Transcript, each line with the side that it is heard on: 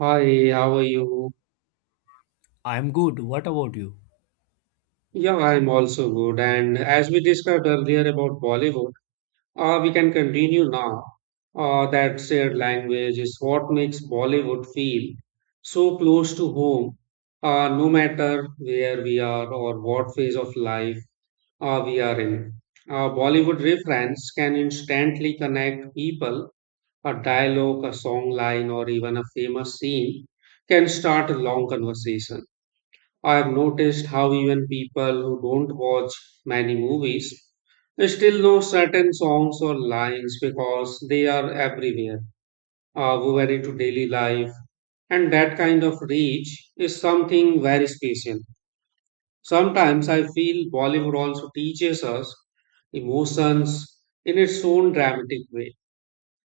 right: Hi, how are you?
left: I'm good. What about you?
right: Yeah, I'm also good. And as we discussed earlier about Bollywood, we can continue now. That shared language is what makes Bollywood feel so close to home, no matter where we are or what phase of life we are in. Bollywood reference can instantly connect people. A dialogue, a song line, or even a famous scene can start a long conversation. I've noticed how even people who don't watch many movies still know certain songs or lines because they are everywhere, woven into daily life, and that kind of reach is something very special. Sometimes I feel Bollywood also teaches us emotions in its own dramatic way.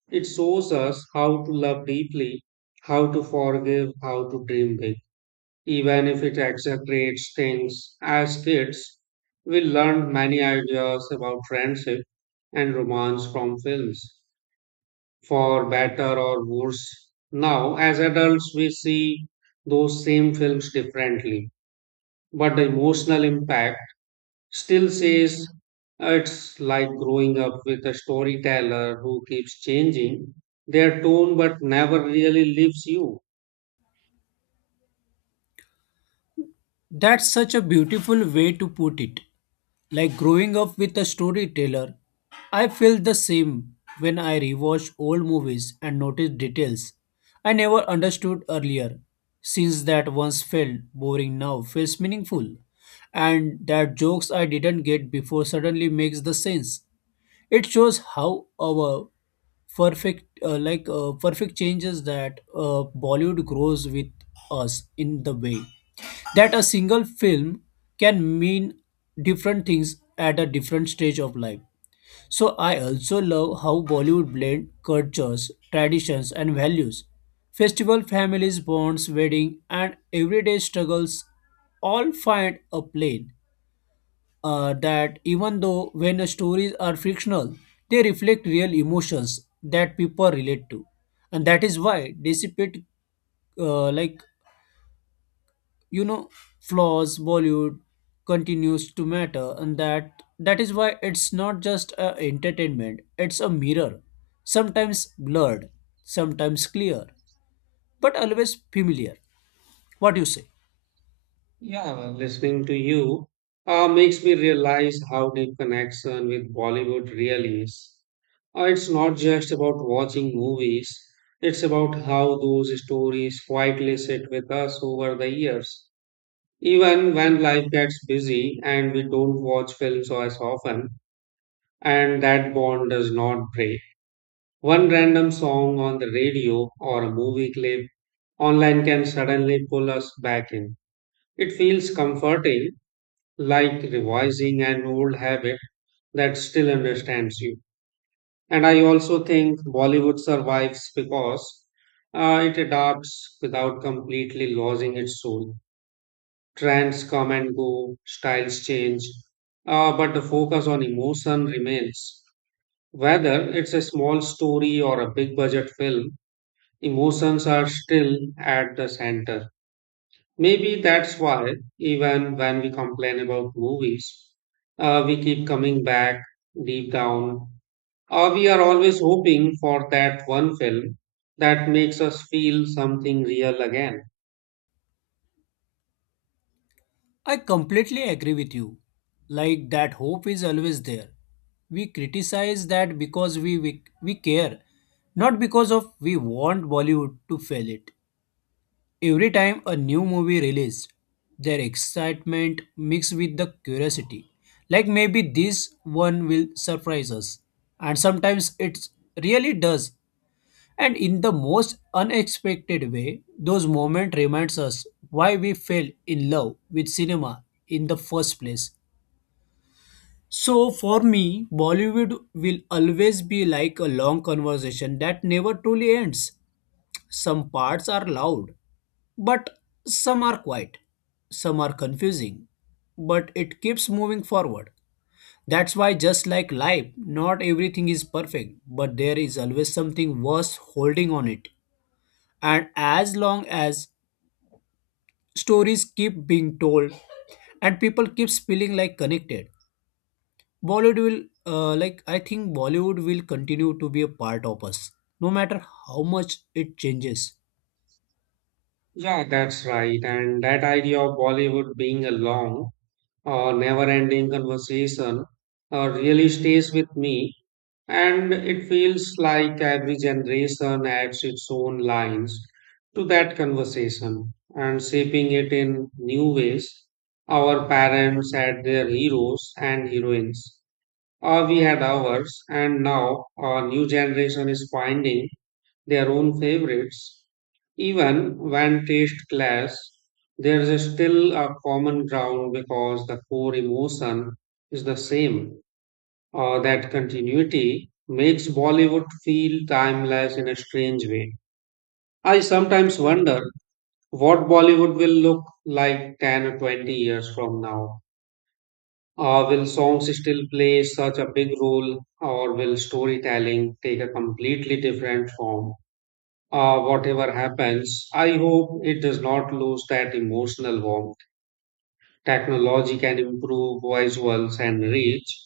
right: It shows us how to love deeply, how to forgive, how to dream big. Even if it exaggerates things, as kids, we learned many ideas about friendship and romance from films, for better or worse. Now, as adults, we see those same films differently, but the emotional impact still says it's like growing up with a storyteller who keeps changing their tone but never really leaves you.
left: That's such a beautiful way to put it. Like growing up with a storyteller, I felt the same when I rewatched old movies and noticed details I never understood earlier. Since that once felt boring now feels meaningful, and that jokes I didn't get before suddenly makes the sense. It shows how our perfect, perfect changes that Bollywood grows with us in the way that a single film can mean different things at a different stage of life. So I also love how Bollywood blend cultures, traditions, and values. Festival families, bonds, wedding, and everyday struggles all find a plane that even though when stories are fictional, they reflect real emotions that people relate to, and that is why dissipate uh, like you know flaws Bollywood continues to matter, and that is why it's not just a entertainment; it's a mirror, sometimes blurred, sometimes clear, but always familiar. What do you say?
right: Yeah, listening to you makes me realize how deep connection with Bollywood really is. It's not just about watching movies, it's about how those stories quietly sit with us over the years. Even when life gets busy and we don't watch films as often, and that bond does not break. One random song on the radio or a movie clip online can suddenly pull us back in. It feels comforting like revising an old habit that still understands you. And I also think Bollywood survives because it adapts without completely losing its soul. Trends come and go, styles change, but the focus on emotion remains. Whether it's a small story or a big budget film, emotions are still at the center. Maybe that's why, even when we complain about movies, we keep coming back deep down. We are always hoping for that one film that makes us feel something real again.
left: I completely agree with you. Like that hope is always there. We criticize that because we care, not because of we want Bollywood to fail it. Every time a new movie released, their excitement mixed with the curiosity. Like maybe this one will surprise us. And sometimes it really does. And in the most unexpected way, those moments reminds us why we fell in love with cinema in the first place. So for me, Bollywood will always be like a long conversation that never truly ends. Some parts are loud, but some are quiet. Some are confusing, but it keeps moving forward. That's why, just like life, not everything is perfect, but there is always something worth holding on it. And as long as stories keep being told and people keeps feeling like connected, Bollywood will I think Bollywood will continue to be a part of us no matter how much it changes.
right: Yeah, that's right. And that idea of Bollywood being a long or never ending conversation really stays with me. And it feels like every generation adds its own lines to that conversation and shaping it in new ways. Our parents had their heroes and heroines, or we had ours, and now our new generation is finding their own favorites. Even when taste clash, there is still a common ground because the core emotion is the same. That continuity makes Bollywood feel timeless in a strange way. I sometimes wonder what Bollywood will look like 10 or 20 years from now. Will songs still play such a big role, or will storytelling take a completely different form? Whatever happens, I hope it does not lose that emotional warmth. Technology can improve visuals and reach,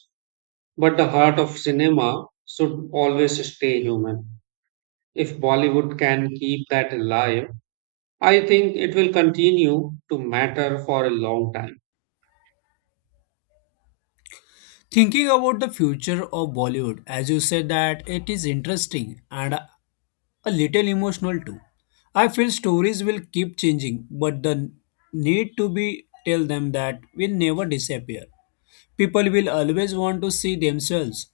right: but the heart of cinema should always stay human. If Bollywood can keep that alive, I think it will continue to matter for a long time.
left: Thinking about the future of Bollywood, as you said, that it is interesting and a little emotional too. I feel stories will keep changing, but the need to be tell them, that will never disappear. People will always want to see themselves.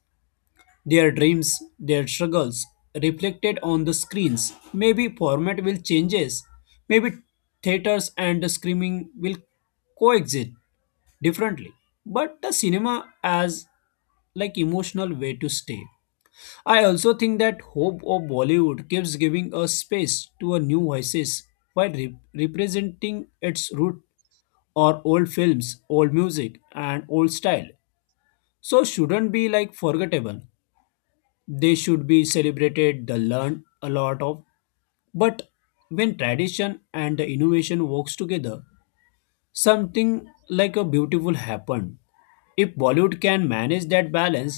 left: Their dreams, their struggles reflected on the screens. Maybe format will changes. Maybe theaters and the screaming will coexist differently. But the cinema as like emotional way to stay. I also think that hope of Bollywood keeps giving a space to a new voices while representing its root, or old films, old music, and old style. So shouldn't be like forgettable, they should be celebrated, they learn a lot of. But when tradition and the innovation works together, something like a beautiful happen. If Bollywood can manage that balance,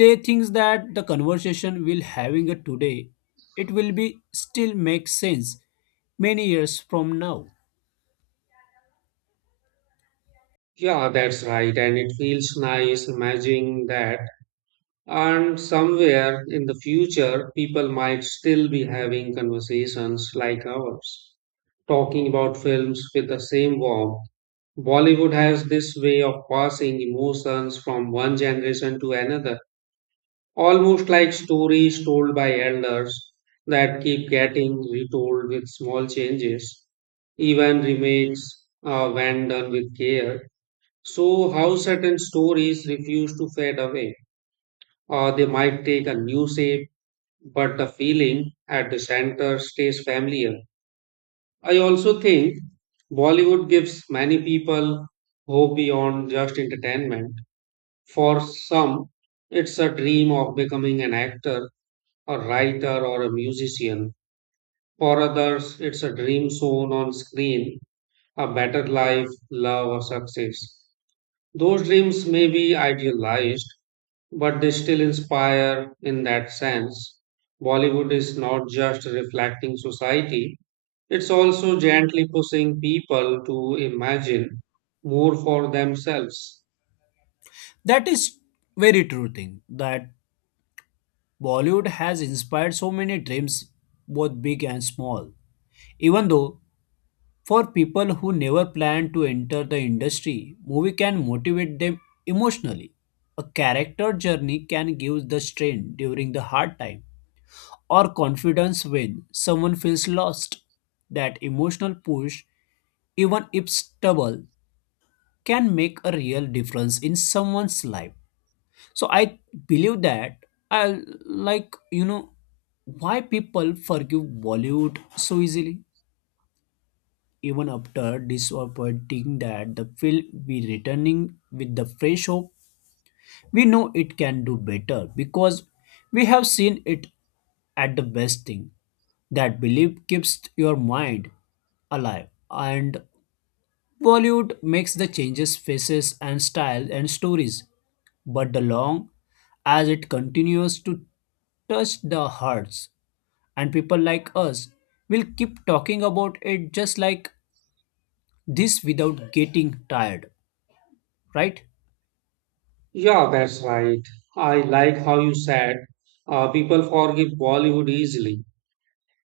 left: they think that the conversation we'll having it today, it will be still make sense many years from now.
right: Yeah, that's right. And it feels nice imagining that. And somewhere in the future, people might still be having conversations like ours, talking about films with the same warmth. Bollywood has this way of passing emotions from one generation to another. Almost like stories told by elders that keep getting retold with small changes, even remakes when done with care. So, how certain stories refuse to fade away, or they might take a new shape, but the feeling at the center stays familiar. I also think Bollywood gives many people hope beyond just entertainment. For some, it's a dream of becoming an actor, a writer or a musician. For others, it's a dream shown on screen, a better life, love, or success. Those dreams may be idealized, but they still inspire in that sense. Bollywood is not just reflecting society, it's also gently pushing people to imagine more for themselves.
left: That is very true thing, that Bollywood has inspired so many dreams, both big and small. Even though for people who never plan to enter the industry, movie can motivate them emotionally. A character journey can give the strength during the hard time, or confidence when someone feels lost. That emotional push, even if stubble, can make a real difference in someone's life. So I believe that I like you know why people forgive Bollywood so easily, even after disappointing that the film we returning with the fresh hope. We know it can do better because we have seen it at the best thing. That belief keeps your mind alive. And Bollywood makes the changes faces and style and stories, but the long as it continues to touch the hearts and people like us will keep talking about it just like this without getting tired, right?
right: Yeah, that's right. I like how you said people forgive Bollywood easily.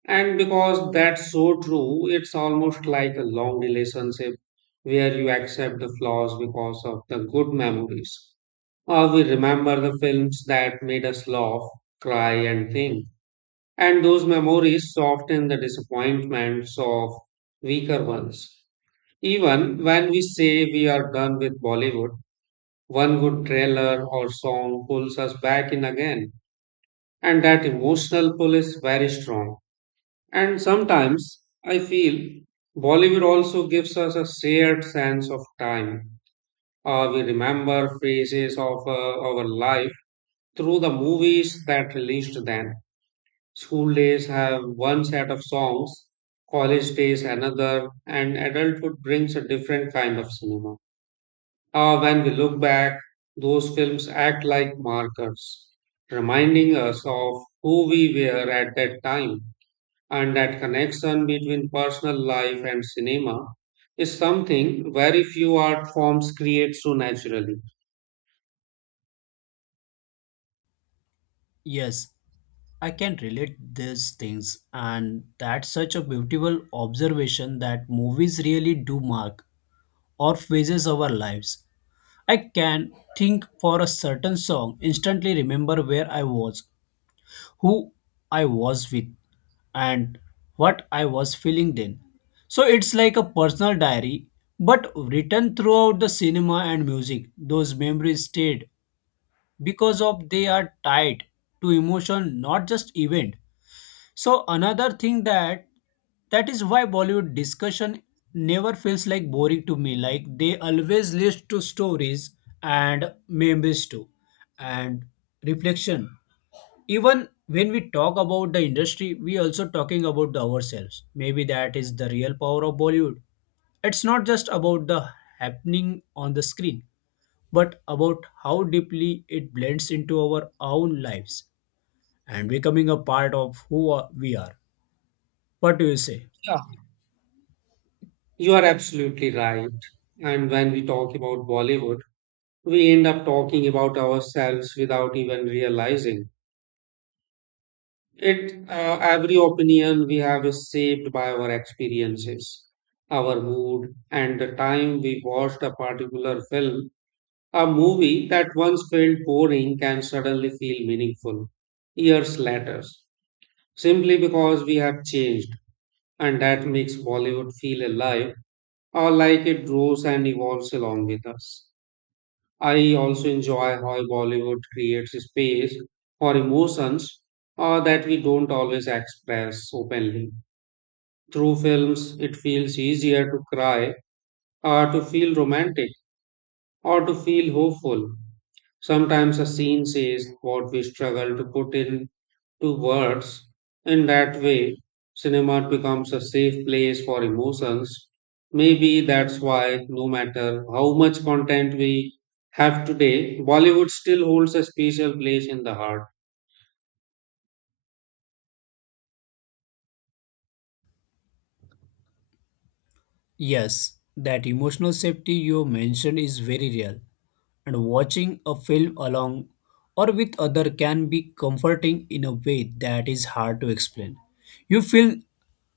right: And because that's so true, it's almost like a long relationship where you accept the flaws because of the good memories. Or we remember the films that made us laugh, cry, and think. And those memories soften the disappointments of weaker ones. Even when we say we are done with Bollywood, one good trailer or song pulls us back in again. And that emotional pull is very strong. And sometimes I feel Bollywood also gives us a shared sense of time. We remember phases of our life through the movies that released then. School days have one set of songs, college days another, and adulthood brings a different kind of cinema. When we look back, those films act like markers, reminding us of who we were at that time, and that connection between personal life and cinema is something very few art forms create so naturally.
left: Yes, I can relate these things, and that's such a beautiful observation that movies really do mark or phases our lives. I can think for a certain song, instantly remember where I was, who I was with, and what I was feeling then. So it's like a personal diary, but written throughout the cinema and music. Those memories stayed because of they are tied to emotion, not just event. So another thing, that that is why Bollywood discussion never feels like boring to me, like they always lead to stories and memories too, and reflection. Even when we talk about the industry, we also talking about the ourselves. Maybe that is the real power of Bollywood. It's not just about the happening on the screen, but about how deeply it blends into our own lives and becoming a part of who we are. What do you say?
right: Yeah, you are absolutely right. And when we talk about Bollywood, we end up talking about ourselves without even realizing it. Every opinion we have is shaped by our experiences, our mood, and the time we watched a particular film. A movie that once felt boring can suddenly feel meaningful years later, simply because we have changed, and that makes Bollywood feel alive or like it grows and evolves along with us. I also enjoy how Bollywood creates space for emotions that we don't always express openly. Through films, it feels easier to cry, or to feel romantic, or to feel hopeful. Sometimes a scene says what we struggle to put into words. In that way, cinema becomes a safe place for emotions. Maybe that's why, no matter how much content we have today, Bollywood still holds a special place in the heart.
left: Yes, that emotional safety you mentioned is very real, and watching a film along or with other can be comforting in a way that is hard to explain. You feel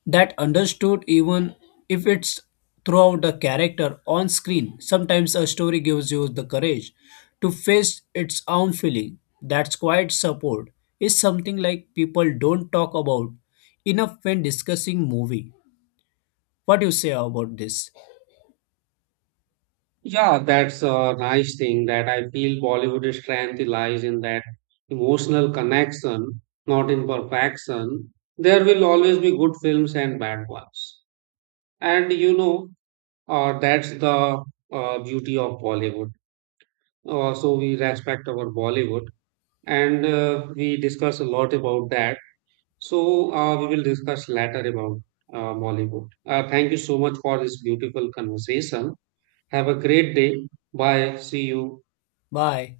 left: that understood even if it's throughout the character on screen. Sometimes a story gives you the courage to face its own feeling. That's quite support is something like people don't talk about enough when discussing movie. What do you say about this?
right: Yeah, that's a nice thing that I feel Bollywood's strength lies in that emotional connection, not in perfection. There will always be good films and bad ones. And you know, that's the beauty of Bollywood. So we respect our Bollywood and we discuss a lot about that. So we will discuss later about Bollywood. Thank you so much for this beautiful conversation. Have a great day. Bye. See you.
left: Bye.